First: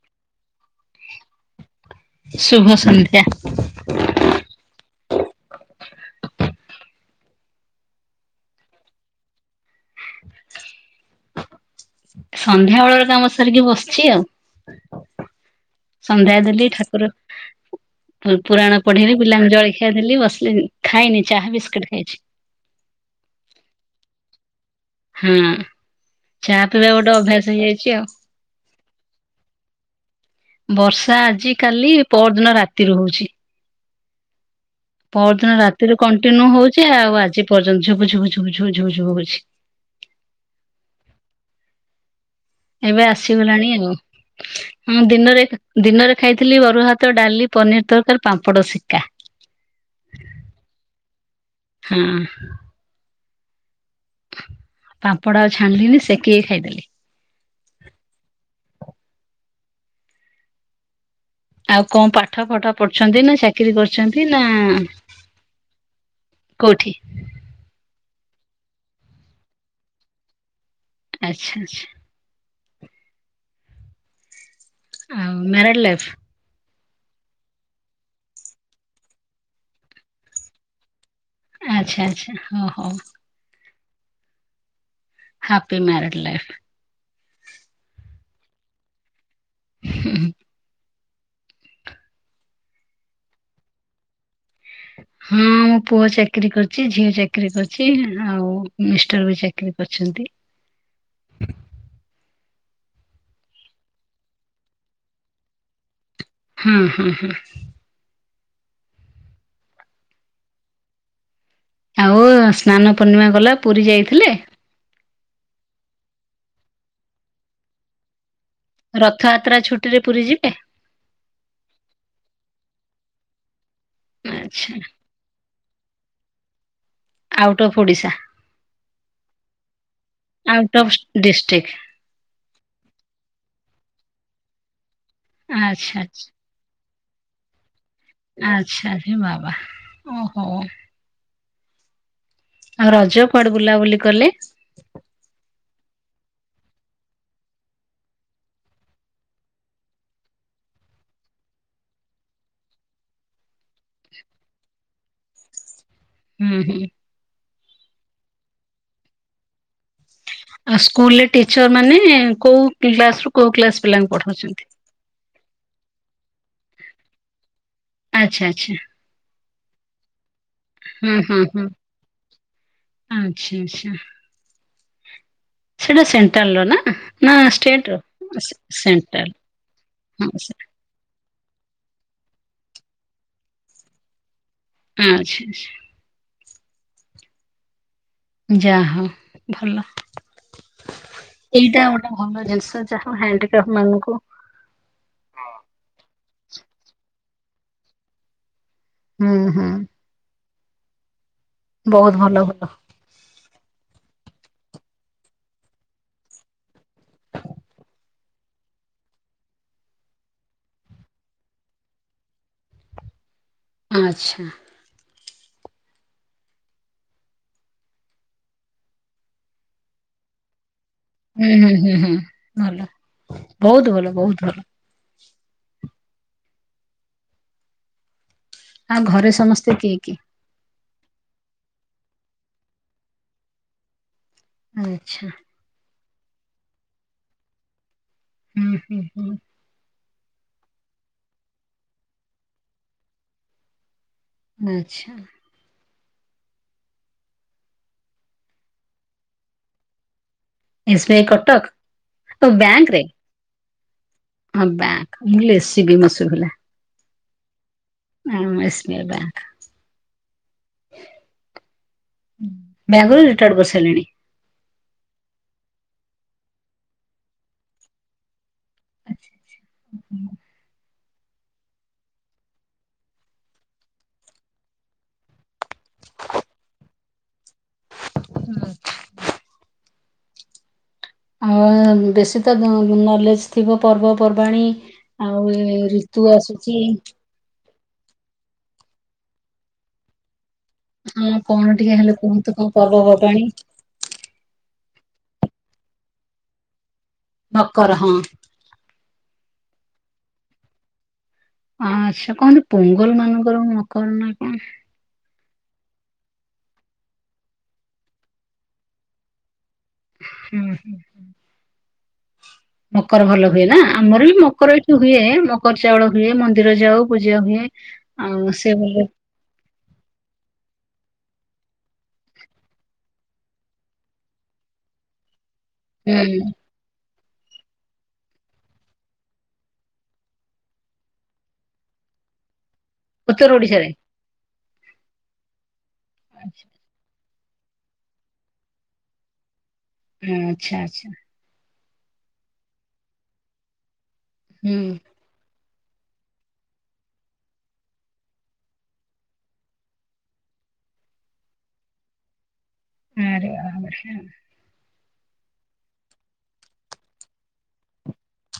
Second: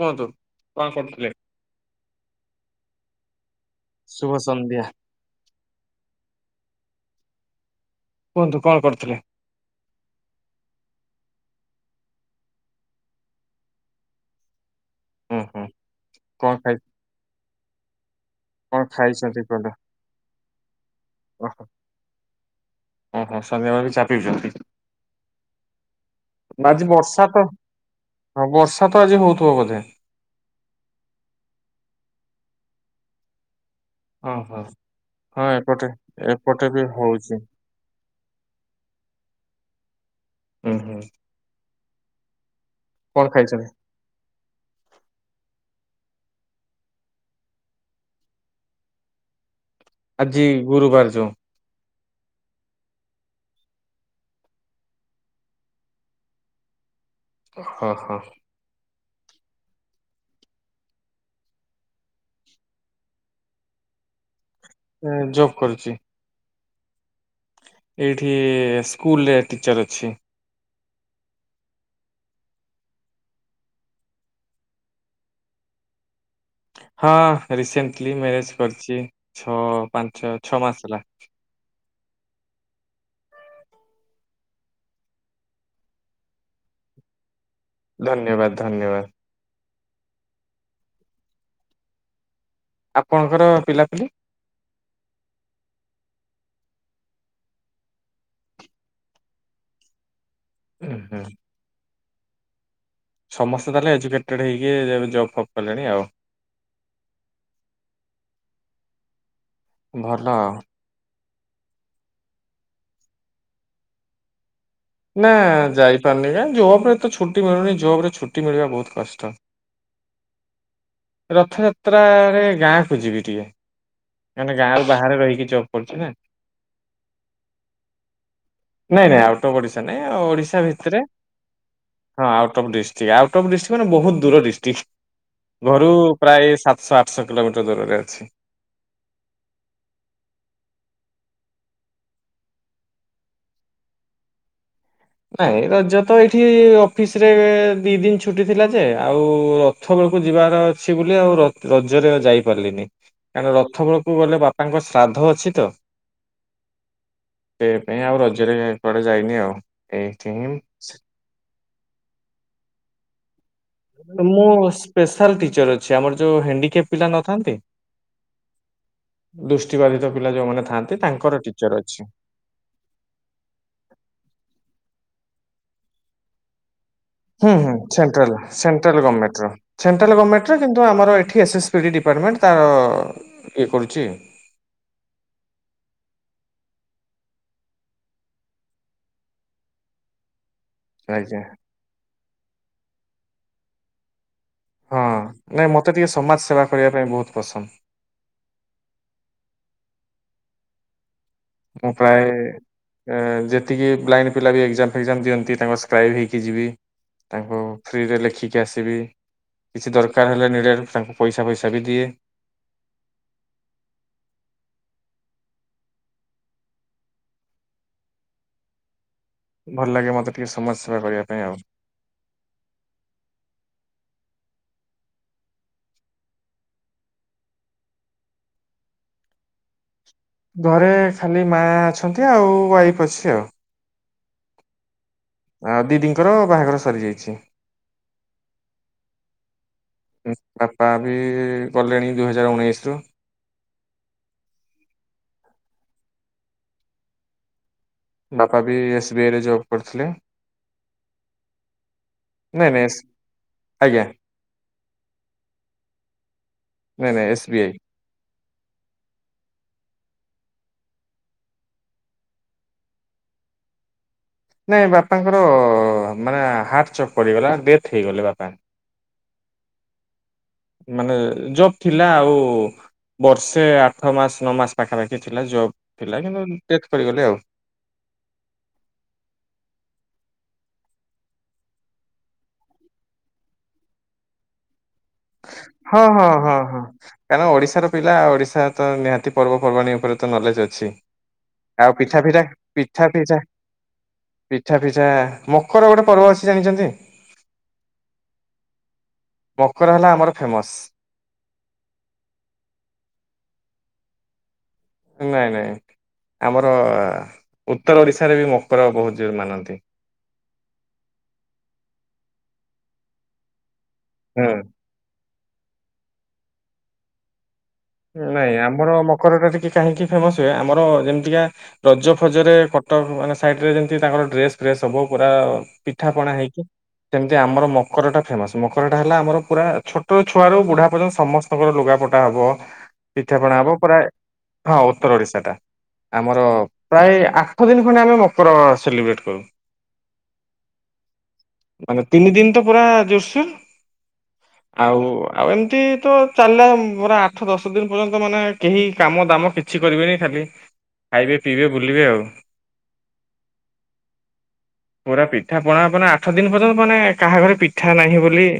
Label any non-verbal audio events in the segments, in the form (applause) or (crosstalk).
କୁହନ୍ତୁ କଣ କରୁଥିଲେ। ଶୁଭ ସନ୍ଧ୍ୟା। ଶୁଭ ସନ୍ଧ୍ୟା। କୁହନ୍ତୁ କଣ କରୁଥିଲେ। ସନ୍ଧ୍ୟା ବେଳର କାମ ସାରିକି ବସିଛି ଆଉ। ହୁଁ ହୁଁ ସନ୍ଧ୍ୟା କଣ ଦେଲି ଖାଇ ଠାକୁର ପୁ ପୁରାଣ କଣ ପଢିଲି ଖାଇଛନ୍ତି ପିଲାଙ୍କୁ କୁହନ୍ତୁ? ଜଳଖିଆ ଦେଲି ବସିଲି ଖାଇନି ଚାହା ଓହୋ ବିସ୍କଟେ ଖାଇଛି। ଓହୋ ସନ୍ଧ୍ୟା ବେଳେ ବି ଚା ପିଉଚନ୍ତି। ହୁଁ। ଚା ଆଜି ପିଇବା ଗୋଟେ ବର୍ଷା ତ ଅଭ୍ୟାସ ହେଇଯାଇଛି ଆଉ। ହଁ ବର୍ଷା ତ ଆଜି ହଉଥିବ ବୋଧେ? ବର୍ଷା ଆଜି କାଲି ପର ଦିନ ରାତି ରୁ ହୋଉଛି। ହଁ ହଁ। ପର ଦିନ ଏପଟେ ରାତିରୁ କଣ୍ଟିନ୍ୟୁ ଏପଟେ ବି ହୋଉଛି ଆଉ ହଉଛି। ଆଜି ପର୍ଯ୍ୟନ୍ତ ଝୁପ ଝୁପ ଝୁପ ଝୁପ ଝୁପ ଝୁପ୍ ହୋଉଛି। ହୁଁ ହୁଁ। ଏବେ କଣ ଆସିଗଲାଣି ଖାଇଛନ୍ତି? ଆଉ। ହଁ ଦିନରେ ଦିନରେ ଖାଇଥିଲି ଅରୁଆଭା, ଡାଲି, ପନିର ତରକାରୀ, ପାମ୍ପଡ ଶିକା। ଆଜି ଗୁରୁବାର ଯୋଉ। ହଁ। ପାମ୍ପଡ଼ ଆଉ ଛାଣିଲିନି ସେକିକି ଖାଇଦେଲି। ହଁ ହଁ। ଆଉ କଣ ପାଠ ଫଠ ପଢୁଛନ୍ତି ନା ଚାକିରୀ କରିଛନ୍ତି ନା ଜବ୍ କରୁଛି କୋଉଠି। ଏଇଠି ସ୍କୁଲରେ ଟିଚର୍ ଅଛି। ଆଚ୍ଛା। ଆଉ ନେ ଲେଫ୍। ହଁ ରିସେଣ୍ଟଲି ମ୍ୟାରେଜ କରିଛି, ଛଅ ପାଞ୍ଚ ଛଅ ମାସ ହେଲା। ଆଚ୍ଛା ଆଚ୍ଛା ହଁ ହଉ। Happy married life. ଧନ୍ୟବାଦ ଧନ୍ୟବାଦ। ହୁ। ଆପଣଙ୍କର ପିଲାପିଲି। ହଁ ମୋ ପୁଅ ଚାକିରି କରିଛି। ଝିଅ ଚାକିରି କରିଛି। ଆଉ ମିଷ୍ଟର ବି ଚାକିରି କରିଛନ୍ତି। ଉୁଁ ହୁଁ। ସମସ୍ତେ ତାହେଲେ ଏଜୁକେଟେଡ ହେଇକି, ଏବେ ଜବ୍ ଫବ କଲେଣି ଆଉ। ହଁ ହଁ ହଁ ଭଲ ଆଉ। ଆଉ ସ୍ନାନ ପୂର୍ଣ୍ଣିମା ଗଲା ପୁରୀ ଯାଇଥିଲେ। ନା ଯାଇପାରିନି, କାଁ ଜୋବ ରେ ତ ଛୁଟି ମିଳୁନି ଜବ ରେ ଛୁଟି ମିଳିବା ବହୁତ କଷ୍ଟ। ରଥଯାତ୍ରା ଛୁଟିରେ ପୁରୀ ଯିବେ? ରଥଯାତ୍ରାରେ ଗାଁକୁ ଯିବି ଟିକିଏ। କାନେ ଗାଁ ଆଚ୍ଛା ରୁ ବାହାରେ ରହିକି ଜବ କରୁଛି ନା। Out of Odisha. ନାଇଁ ନାଁଇ ଆଉଟ ଅଫ୍ ଓଡିଶା ନଁ ଓଡ଼ିଶା ଭିତ କ ଫ୍ ଡିଷ୍ଟ୍ରିକ୍। ହଁ out of district, out of district ମାନେ ବହୁତ ଦୂର ଡିଷ୍ଟ୍ରିକ୍, ଘରୁ ଆଚ୍ଛା ଆଚ୍ଛା। ପ୍ରାୟ ସାତ ସାସଶହ କିଲୋମିଟର ଦୂରରେ ଅଛି। ଆଚ୍ଛା ହେ ବାବା ଓହୋ। ଆଉ ରଜ, କୁଆଡେ ବୁଲାବୁଲି କଲେ? ନାଇଁ ରଜ ତ ଏଇଠି, ଅଫିସ ରେ ଦି ଦିନ ଛୁଟି ଥିଲା ଯେ, ଆଉ ରଥ ବେଳକୁ ଯିବାର ଅଛି ବୋଲି, ଆଉ ରଥ ରଜରେ ଯାଇ ପାରିଲିନି। କାରଣ ରଥ ବେଳକୁ ଗଲେ ବାପାଙ୍କ ଶ୍ରାଦ୍ଧ ଅଛି ତ। ହୁଁ ହୁଁ। ସେ ପାଇଁ ଆଉ ରଜରେ ଏ କୁଆଡେ ଯାଇନି ଆଉ ଏ ଆଉ ସ୍କୁଲରେ ଟିଚର ମାନେ, କୋଉ କ୍ଲାସ ରୁ କୋଉ କ୍ଲାସ ପିଲାଙ୍କୁ ମୁଁ ପଢଉଛନ୍ତି? ସ୍ପେଶାଲ ଟିଚର ଅଛି। ଆମର ଯୋଉ ହଣ୍ଡିକେପ ପିଲା ନଥାନ୍ତି ଆଚ୍ଛା ଆଚ୍ଛା। ଦୃଷ୍ଟି ବାଧିତ ପିଲା ଯୋଉମାନେ। ଥାଆନ୍ତି ହୁଁ ତାଙ୍କର ହୁଁ ହୁଁ ଟିଚର ଅଛି। ଆଚ୍ଛା ଆଚ୍ଛା। ସେଇଟା ସେଣ୍ଟ୍ରାଲ ର ନା? ନା ହୁଁ ହୁଁ ଷ୍ଟେଟ ସେଣ୍ଟ୍ରାଲ ର ସେଣ୍ଟ୍ରାଲ ଗଭର୍ଣମେଣ୍ଟ ର ସେଣ୍ଟ୍ରାଲ ହଁ ଗଭର୍ଣମେଣ୍ଟ ର ସେ- କିନ୍ତୁ କିନ୍ତୁ ଆମର ଏଠି ଏସ୍ଏସ୍ ପି ଡ଼ି ଡିପାର୍ଟମେଣ୍ଟ, ତାର ଇଏ କରୁଛି। ଆଛା ଆଛା। ଯା ହୋଉ ଭଲ। ଖାଇଯା। ଏଇଟା ଗୋଟେ ଭଲ ଜିନିଷ ଯାହା ହଡିିକାଫ୍ ମାନଙ୍କୁ। ହଁ, ନାଇଁ ମତେ ଟିକେ ସମାଜ ସେବା କରିବା ପାଇଁ ବହୁତ ପସନ୍ଦ। ହୁଁ ହୁଁ। ମୁ ବହୁତ ପ୍ରାୟ ଭଲ ଭଲ। ଏ ଯେତିକି ବ୍ଲାଇଣ୍ଡ ପିଲା ବି ଏକ୍ଜାମ ଫେକ୍ଜାମ ଦିଅନ୍ତି, ତାଙ୍କ ସ୍କ୍ରାଇବ୍ ହେଇକି ଯିବି। ତାଙ୍କୁ ଫ୍ରିରେ ଲେଖିକି ଆସିବି। କିଛି ଦରକାର ହେଲେ ନିଡ଼େ ତାଙ୍କୁ ପଇସା ଫଇସା ବି ଦିଏ। ହଁ ଆଚ୍ଛା। ଭଲ ଲାଗେ ମତେ ଟିକେ ସମାଜ ସେବା କରିଆକୁ। ହୁଁ ହୁଁ ହୁଁ ଭଲ ବହୁତ ଭଲ ବହୁତ ଭଲ। ଆଉ ଘରେ ସମସ୍ତେ କିଏ କିଏ? ଘରେ ଖାଲି ମା ଅଛନ୍ତି ଆଉ ୱାଇଫ ଅଛି ଆଉ। ଆଚ୍ଛା। ଆ ଦିଦିଙ୍କର ବାହାଘର ସରିଯାଇଛି। ହୁଁ -ହୁଁ - ହୁଁ। ବାପା ବି ଗଲେଣି ଦୁଇ ହଜାରେ ଉଣେଇଶି ରୁ। ଆଛା। ବାପା ବି ଏସ୍ ବି ଆଇ ରେ ଜବ୍ କରିଥିଲେ। S B I Cuttack. ଓ ନାଇଁ ନାଇଁ ବ୍ୟାଙ୍କ ଏସ୍- ରେ? ଆଜ୍ଞା। ହଁ ବ୍ୟାଙ୍କ୍ ମୁଁ ହିଲି ଏ ସି ବି ମ ଶୁଭିଲା। ନହିଁ ନାଇଁ ଏସ୍ ବି ଆଇ। ନାଇଁ ଏସ୍ମି ବ୍ୟାକ୍। ବ୍ୟାଙ୍କ ରୁ ରିଟାଡ କରିସାରିଲେଣି। ନାଇଁ ବାପାଙ୍କର ମାନେ ହାର୍ଟ ଚକ୍ ପଡିଗଲା ଡେଥ୍ ହେଇଗଲେ ବାପା। (unintelligible) ମାନେ ଜବ ଥିଲା ଆଉ ବର୍ଷେ ଆଠ ମାସ, ନଅ ମାସ ପାଖାପାଖି ଥିଲା ଜବ ଥିଲା, କିନ୍ତୁ ଡେଥ୍ କରିଗଲେ ଆଉ। ହୁଁ। ଆଉ ବେଶୀ ତ ନଲେଜେହ ଥିବ ପର୍ବପର୍ବାଣି ଆଉ ଏ ହଁ ଋତୁ ହଁ ହଁ ଆସିଚି। ହଁ। କାରଣ ଓଡିଶାର ପିଲା ଓଡିଶା ତ ନିହାତି ପର୍ବପର୍ବାଣୀ ଉପରେ ନଲେଜ ଅଛି ହଁ କଣ ଟିକେ ଆଉ ହେଲେ ପିଠା ଦିଟା କୁହନ୍ତୁ କଣ ପିଠା ଦିଟା। ପର୍ବପର୍ବାଣୀ? ମକର ଗୋଟେ ପର୍ବ ଅଛି ଜାଣିଛନ୍ତି? ମକର ହଁ। ମକର ହେଲା ଆମର ଫେମସ୍। ଆଚ୍ଛା କହନ୍ତି ପୋଙ୍ଗଲ ମାନଙ୍କର ମକର ନା କଣ? ନାଇଁ ନାଇଁ ଆମର ଉତ୍ତର ଓଡିଶାରେ ବି ମକର ବହୁତ ଜୋର ମାନନ୍ତି। ହୁଁ ହୁଁ। ମକର ଭଲ ହୁଏନା ଆମରବି ହୁଁ। ମକର ଏଠି ହୁଏ ମକର ଚାଉଳ ହୁଏ ମନ୍ଦିର ଯାଉ ପୂଜାହୁଏ। ନାଇଁ ଆମର ମକରଟା ଟିକେ କାହିଁକି ଫେମସ ହୁଏ ଆମର ଯେମିତିକା ରଜ ଫଜରେ କଟକ ମାନେ ସାଇଟି ରେ ଯେମତି ତାଙ୍କର ଡ୍ରେସ ଫ୍ରେସ୍ ସବୁ ପୁରା ପିଠା ପଣା ହୁଁ ହେଇକି ସେମିତି ଆମର ମକରଟା ଫେମସ ମକରଟା ହେଲା ଆମର ପୁରା ଛୋଟ ଛୁଆରୁ ବୁଢା ପର୍ଯ୍ୟନ୍ତ ସମସ୍ତେ ମକର ଲୁଗା ପଟା ହବ ଉତ୍ତର ପିଠାପଣା ହେବ ଓଡିଶାରେ ପୁରା ହଁ ଉତ୍ତର ଓଡ଼ିଶାଟା ଆମର ପ୍ରାୟ ଆଠ ଦିନ ଖଣ୍ଡେ ଆମେ ମକର ସେଲିବ୍ରେଟ କରୁ। ହୁଁ ଆଚ୍ଛା ଆଚ୍ଛା। ମାନେ ତିନି ଦିନ ତ ପୁରା ଜୋରସୋର ହୁଁ। ଆଉ ଆଉ ଏମିତି ତ ଚାଲେ ପୁରା ଆଠ ଦଶ ଦିନି ପର୍ଯ୍ୟନ୍ତ ମାନେ କେହି କାମ ଦାମ କିଛି କରିବେନି ଖାଲି ଖାଇବେ ପିଇବେ ବୁଲିବେ ଆଉ। ଆରେ ବାବ୍ ରେ ହେ। ପୁରା ପିଠା ପଣା ମାନେ ଆଠ ଦିନ ପର୍ଯ୍ୟନ୍ତ ମାନେ କାହାଘରେ ପିଠା ନାହିଁ ବୋଲି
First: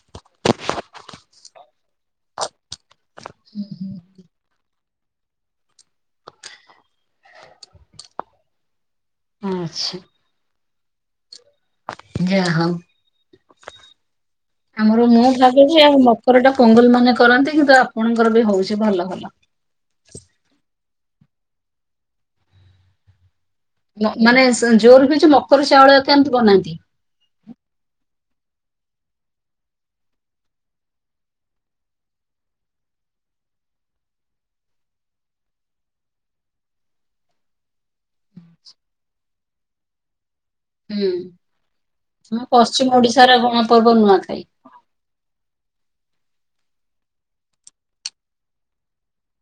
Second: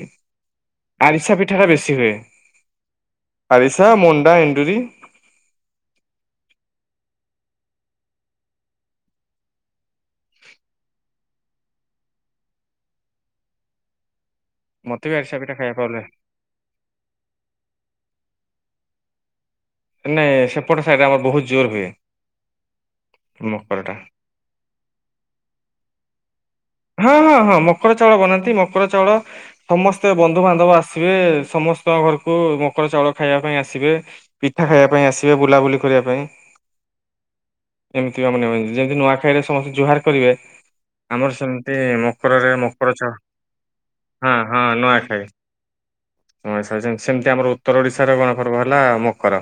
ଆରିସା ପିଠା ଟା ବେଶୀ ହୁଏ। ଆରିସା ମୁଣ୍ଡା ଏଣ୍ଡରି। ଆଚ୍ଛା। ଯାହା ହଉ ମତେ ଆମର ବି ଆରିସା ମୁଟ ପିଠା ଖାଇବାକୁ ଲାଗିଚି ଭଲ ଆଉ ଲାଗେ ମ ମୋର ଏଟା ପୁଙ୍ଗୁଲୁ ମାନେ କରନ୍ତି କିନ୍ତୁ ଆପଣଙ୍କର ବି ହଉଚି ଭଲ ଭଲ। ନାଇଁ ସେପଟ ସାଇଡରେ ଆମର ବହୁତ ଜୋର ହୁଏ ମକର ଟା। ମାନେ ଜୋର ହଉଚି। ମକର ଚାଉଳ କେମିତି ବନାନ୍ତି? ହଁ ହଁ ହଁ ମକର ଚାଉଳ ବନାନ୍ତି ମକର ଚାଉଳ। ସମସ୍ତେ ବନ୍ଧୁ ବାନ୍ଧବ ଆସିବେ। ସମସ୍ତଙ୍କ ଘରକୁ ମକର ଚାଉଳ ଖାଇବା ପାଇଁ ଆସିବେ। ପିଠା ଖାଇବା ପାଇଁ ଆସିବେ ବୁଲାବୁଲି କରିବା ପାଇଁ। ଏମିତିକା ମନ ଏକଜାଟଲି ନୂଆଖାଇରେ ସମସ୍ତେ ଜୁହାର କରିବେ। ହୁଁ। ଆମର ସେମିତି ଇ ଆମ ମକରରେ ପଶ୍ଚିମ ମକର ଚାଉଳ ଓଡିଶାର ଗଣପର୍ବ ହଁ ନୂଆଖାଇ। ହଁ ନୂଆଖାଇ। ହଁ ସେ ଯେ ସେମିତି ଆମର ଉତ୍ତର ଓଡିଶାର ନୂଆପର୍ବ ହେଲା ମକର।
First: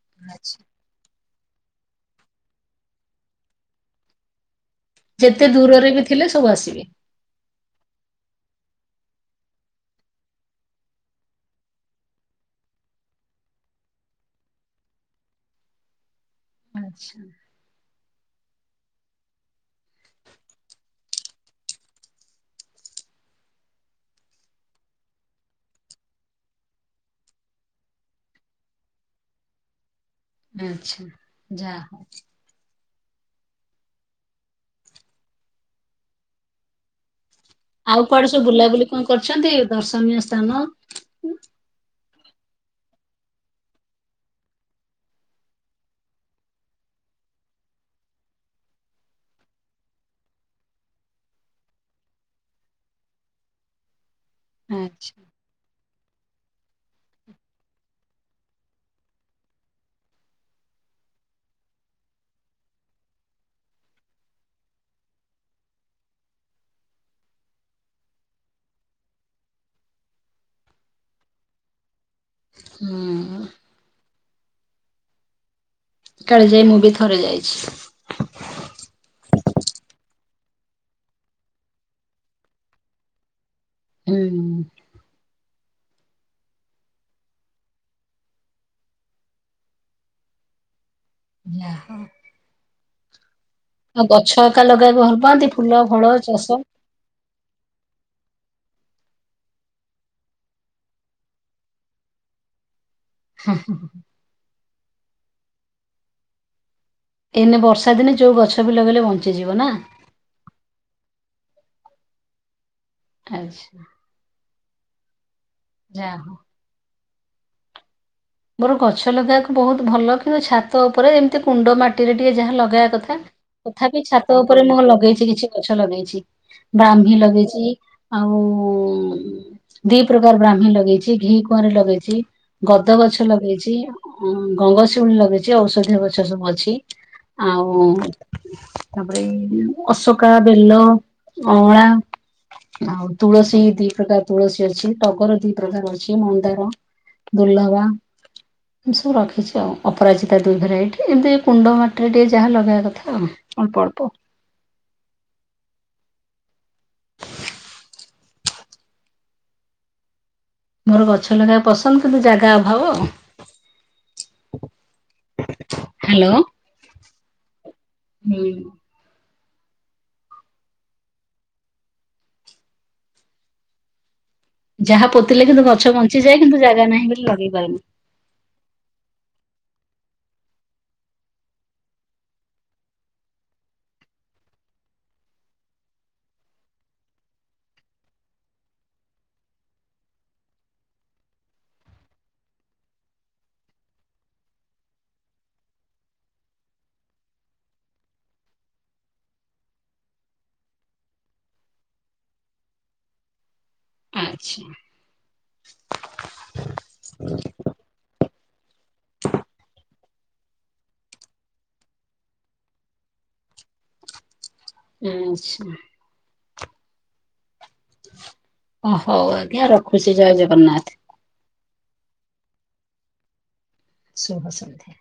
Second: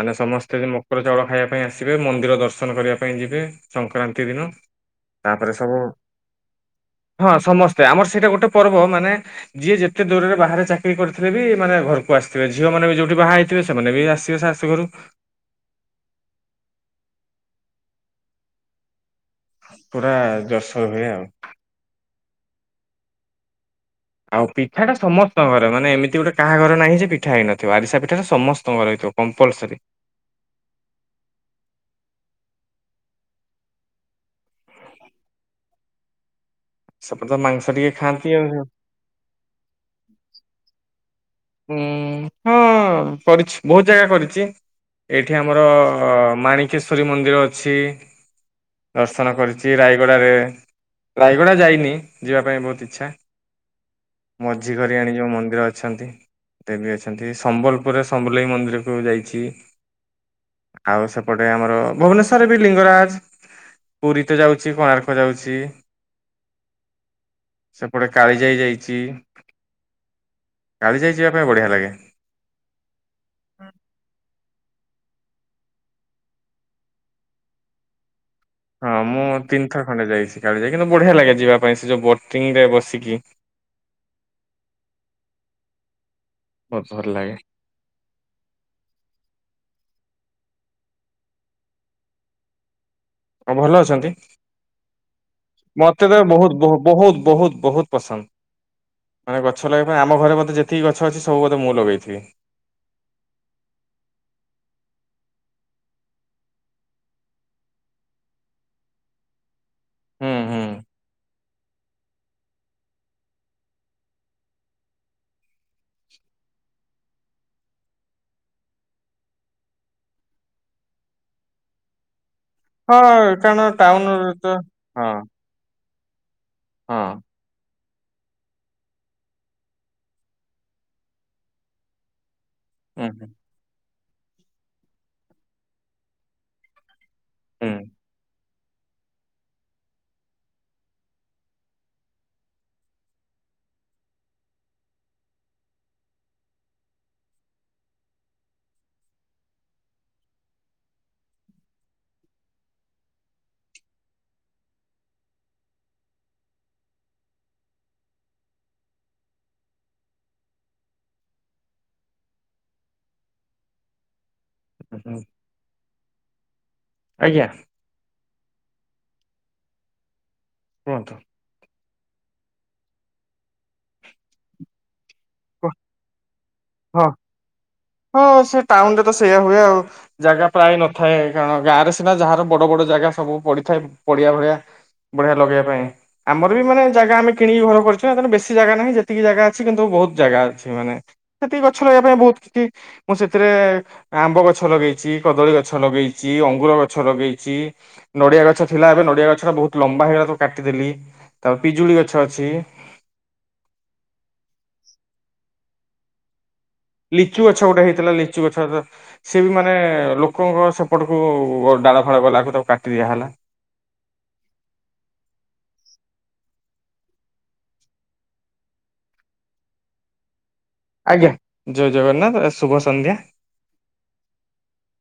ମାନେ ସମସ୍ତେ ସେ ମ ମକର ଚାଉଳ ଖାଇବା ପାଇଁ ଆସିବେ। ମନ୍ଦିର ଦର୍ଶନ କରିବା ପାଇଁ ଯିବେ ସଂକ୍ରାନ୍ତି ଦିନ। ଯେତେ ତାପରେ ସବୁ ଦୂରରେ ବି ଥିଲେ ସବୁ ଆସିବେ। ହଁ ସମସ୍ତେ ଆମର ସେଇଟା ଗୋଟେ ପର୍ବ ମାନେ ଯିଏ ଯେତେ ଦୂରରେ ବାହାରେ ଚାକିରି କରିଥିଲେ ବି ମାନେ ଘରକୁ ଆସିଥିବେ। ଝିଅ ମାନ ବି ଯୋଉଠି ବାହା ହେଇଥିବେ ସେମାନେ ବି ଆସିବେ ସା ସେ ଘରୁ ଆଚ୍ଛା। ପୁରା ଜର୍ଶର ଭଳିଆ ଆଉ। ଆଉ ପିଠା ଟା ସମସ୍ତ ଘରେ। ମାନେ ଏମିତି ଗୋଟେ କାହା ଘରେ ନାହିଁ ଯେ ପିଠା ହେଇନଥିବ ଆରିଶା ପିଠା ଟା ସମସ୍ତ ଘରେ ହେଇଥିବ। କମ୍ପଲସରି। ଆଛା ଯା ହଉ। ସେପଟେ ତ ନାଇଁ। ଆଉ କୁଆଡେ ସବୁ ବୁଲାବୁଲି କଣ କରିଚନ୍ତି ଦର୍ଶନୀୟ ସ୍ଥାନ? ଉଁ ହଁ କରିଚି। ବହୁତ ଜାଗା କରିଚି। ଏଇଠି ଆମର ମାଣିକେଶ୍ଵରୀ ମନ୍ଦିର ଅଛି। ଦର୍ଶନ କରିଚି ରାୟଗଡ଼ାରେ। ରାୟଗଡା ଯାଇନି ଯିବା ପାଇଁ ବହୁତ ଇଚ୍ଛା। ଆଚ୍ଛା ମଝିଘରିଆଣି ଯୋଉ ମନ୍ଦିର ଅଛନ୍ତି। ଦେବୀ ଅଛନ୍ତି। ସମ୍ବଲପୁରରେ ସମ୍ବଲେଇ ମନ୍ଦିର କୁ ଯାଇଚି। ଆଉ ସେପଟେ ଆମର ଭୁବନେଶ୍ଵର ବି ଲିଙ୍ଗରାଜ ପୁରୀ ତ ଯାଉଚି କୋଣାର୍କ ଯାଉଚି। ସେପଟେ କାଳି ଯାଇ ଯାଇଚି। କାଳି ଯାଇ ଯିବା ପାଇଁ ବଢିଆ ଲାଗେ। ହୁଁ। କାଳେ ଯାଇ ମୁଁ ବି ଥରେ ଯାଇଚି। ହଁ ମୁଁ ତିନିଥର ଖଣ୍ଡେ ଯାଇଚି କାଳିଜାଇ କିନ୍ତୁ ବଢିଆ ଲାଗେ ଯିବା ପାଇଁ ସେ ଯୋଉ ବୋଟିଙ୍ଗି ରେ ବସିକି। ଉଁହୁଁ। ବଧର ଲାଗେ। ନା ହଁ। ହ ଭଲ ଅଛନ୍ତି? ଗଛ ହକା ଲଗେଇବାକୁ ଭଲ ପାଆନ୍ତି ଫୁଲ ଫଳ ମତେ ତ ଚାଷ ବହୁତ ବହୁତ ବହୁତୁ ବହୁତୁ ବହୁତୁ ପସନ୍ଦ। ମାନେ ଗଛ ଲଗେଇବା ପାଇଁ, ଆମ ଘରେ ଯେତିକି ଗଛ ଅଛି ସବୁ ବୋଧେ ମୁଁ ଲଗେଇିଥିବି। ହୁଁ। ଏନେ ବର୍ଷା ଦିନେ, ଯୋଉ ଗଛ ବି ଲଗେଇଲେ ବଞ୍ଚିଯିବ ନା? ହୁଁ, ହୁଁ। ଆଚ୍ଛା। ଯା ହଉ। ମୋର ଗଛ ଲଗେଇବାକୁ ବହୁତ ଭଲ କିନ୍ତୁ ଛାତ ଉପରେ ଏମିତି କୁଣ୍ଡ ମାଟିରେ ଟିକେ ଯାହା ଲ ଗାଇବା କଥା, ହଁ କାରଣ ତଥାପି ଟାଉନ ଛାତ ତ ଉପରେ ମୁଁ ହଁ ଲଗେଇଛି କିଛି। ଗଛ ଲଗେଇଛି, ବ୍ରାହ୍ମୀ ହଁ ଲଗେଇଛି। ଆଉ ଦି ପ୍ରକାର ବ୍ରାହ୍ମୀ ଲଗେଇଛି, ଘି କୂଆଁରି ଲଗେଇଛି। ଦ ହୁଁ ଗଛ ହୁଁ ଲଗେଇଛି, ଅ ଗଙ୍ଗଶିଉଳି ଲଗେଇଛି, ଔଷଧୀୟ ଗଛ ସବୁ ଅଛି। ହୁଁ ଆଉ ତାପରେ ଅସକା, ବେଲ, ଅଁଳା ଆଉ ତୁଳସୀ ଦି ପ୍ରକାର ତୁଳସୀ ଅଛି, ଟଗର ଦି ପ୍ରକାର ଅଛି, ମନ୍ଦାର ଦୁର୍ଲଭା ଏ ସବୁ ରଖିଛି ଆଉ, ଅପରାଜିତା ଦୁଇ ଭେରାଇଟି ଏବେ କୁଣ୍ଡ ମାଟିରେ ଟିକେ ଯାହା ଲଗାଇବା କଥା ଆଉ। ଅଳ୍ପ, ଅଳ୍ପ। ମୋର ଗଛ ଲଗେଇବା ପସନ୍ଦ କିନ୍ତୁ ଜାଗା ଅଭାବ। ହୁଁ ହୁଁ। ହ୍ୟାଲୋ। ଆଜ୍ଞା। ହୁଁ। କୁହନ୍ତୁ। ଯାହା ପୋତିଲେ କିନ୍ତୁ ଗଛ ବଞ୍ଚିଯାଏ କିନ୍ତୁ ଜାଗା ହଁ ନାହିଁ ବୋଲି ଲଗେଇ ପାଇଲି ହଁ ସେ ଟାଉନ ରେ ତ ସେଇୟା ହୁଏ ଆଉ। ଜାଗା ପ୍ରାୟ ନଥାଏ, କାରଣ ଗାଁ ରେ ସିନା ଯାହାର ବଡ ବଡ ଜାଗା ସବୁ ପଡିଥାଏ ପଡିଆ ଭଳିଆ ବଢ଼ିଆ ଲଗେଇବା ପାଇଁ। ଆମର ବି ମାନେ ଜାଗା ଆମେ କିଣିକି ଘର କରିଛୁ ୟାଙ୍କର ବେଶୀ ଜାଗା ନାହିଁ ଯେତିକି ଜାଗା ଅଛି କିନ୍ତୁ ବହୁତ ଜାଗା ଅଛି, ମାନେ ସେତିକି ଗଛ ଲଗବା ପାଇଁ ବହୁତ କିଛି ମୁଁ ସେଥିରେ ଆମ୍ବ ଗଛ ଲଗେଇଛି, କଦଳୀ ଗଛ ଲଗେଇଛି, ଅଙ୍ଗୁର ଗଛ ଲଗେଇଛି। ନଡିଆ ଗଛ ଥିଲା, ଏବେ ନଡିଆ ଗଛ ଟା ବହୁତ ଲମ୍ବା ହେଇଗଲା ତାକୁ କାଟିଦେଲି, ତାରେ ପିଜୁଳି ଗଛ ଅଛି। ଆଚ୍ଛା। ଲିଚୁ ଗଛ ଗୋଟେ ହେଇଥିଲା, ଲିଚୁ ଗଛ ତ ସିଏ ବି ମାନେ ଲୋକଙ୍କ ସେପଟକୁ ଡାଳ ଫାଳ ଗଲାକୁ ତାକୁ କାଟି ଦିଆ ହେଲା। ହୁଁ ଆଚ୍ଛା। ଓ ହଉ ଆଜ୍ଞା ରଖୁଛି, ଜୟ ଜଗନ୍ନାଥ। ଆଜ୍ଞା, ଜୟ ଜଗନ୍ନାଥ, ଶୁଭ ସନ୍ଧ୍ୟା। ଶୁଭ ସନ୍ଧ୍ୟା।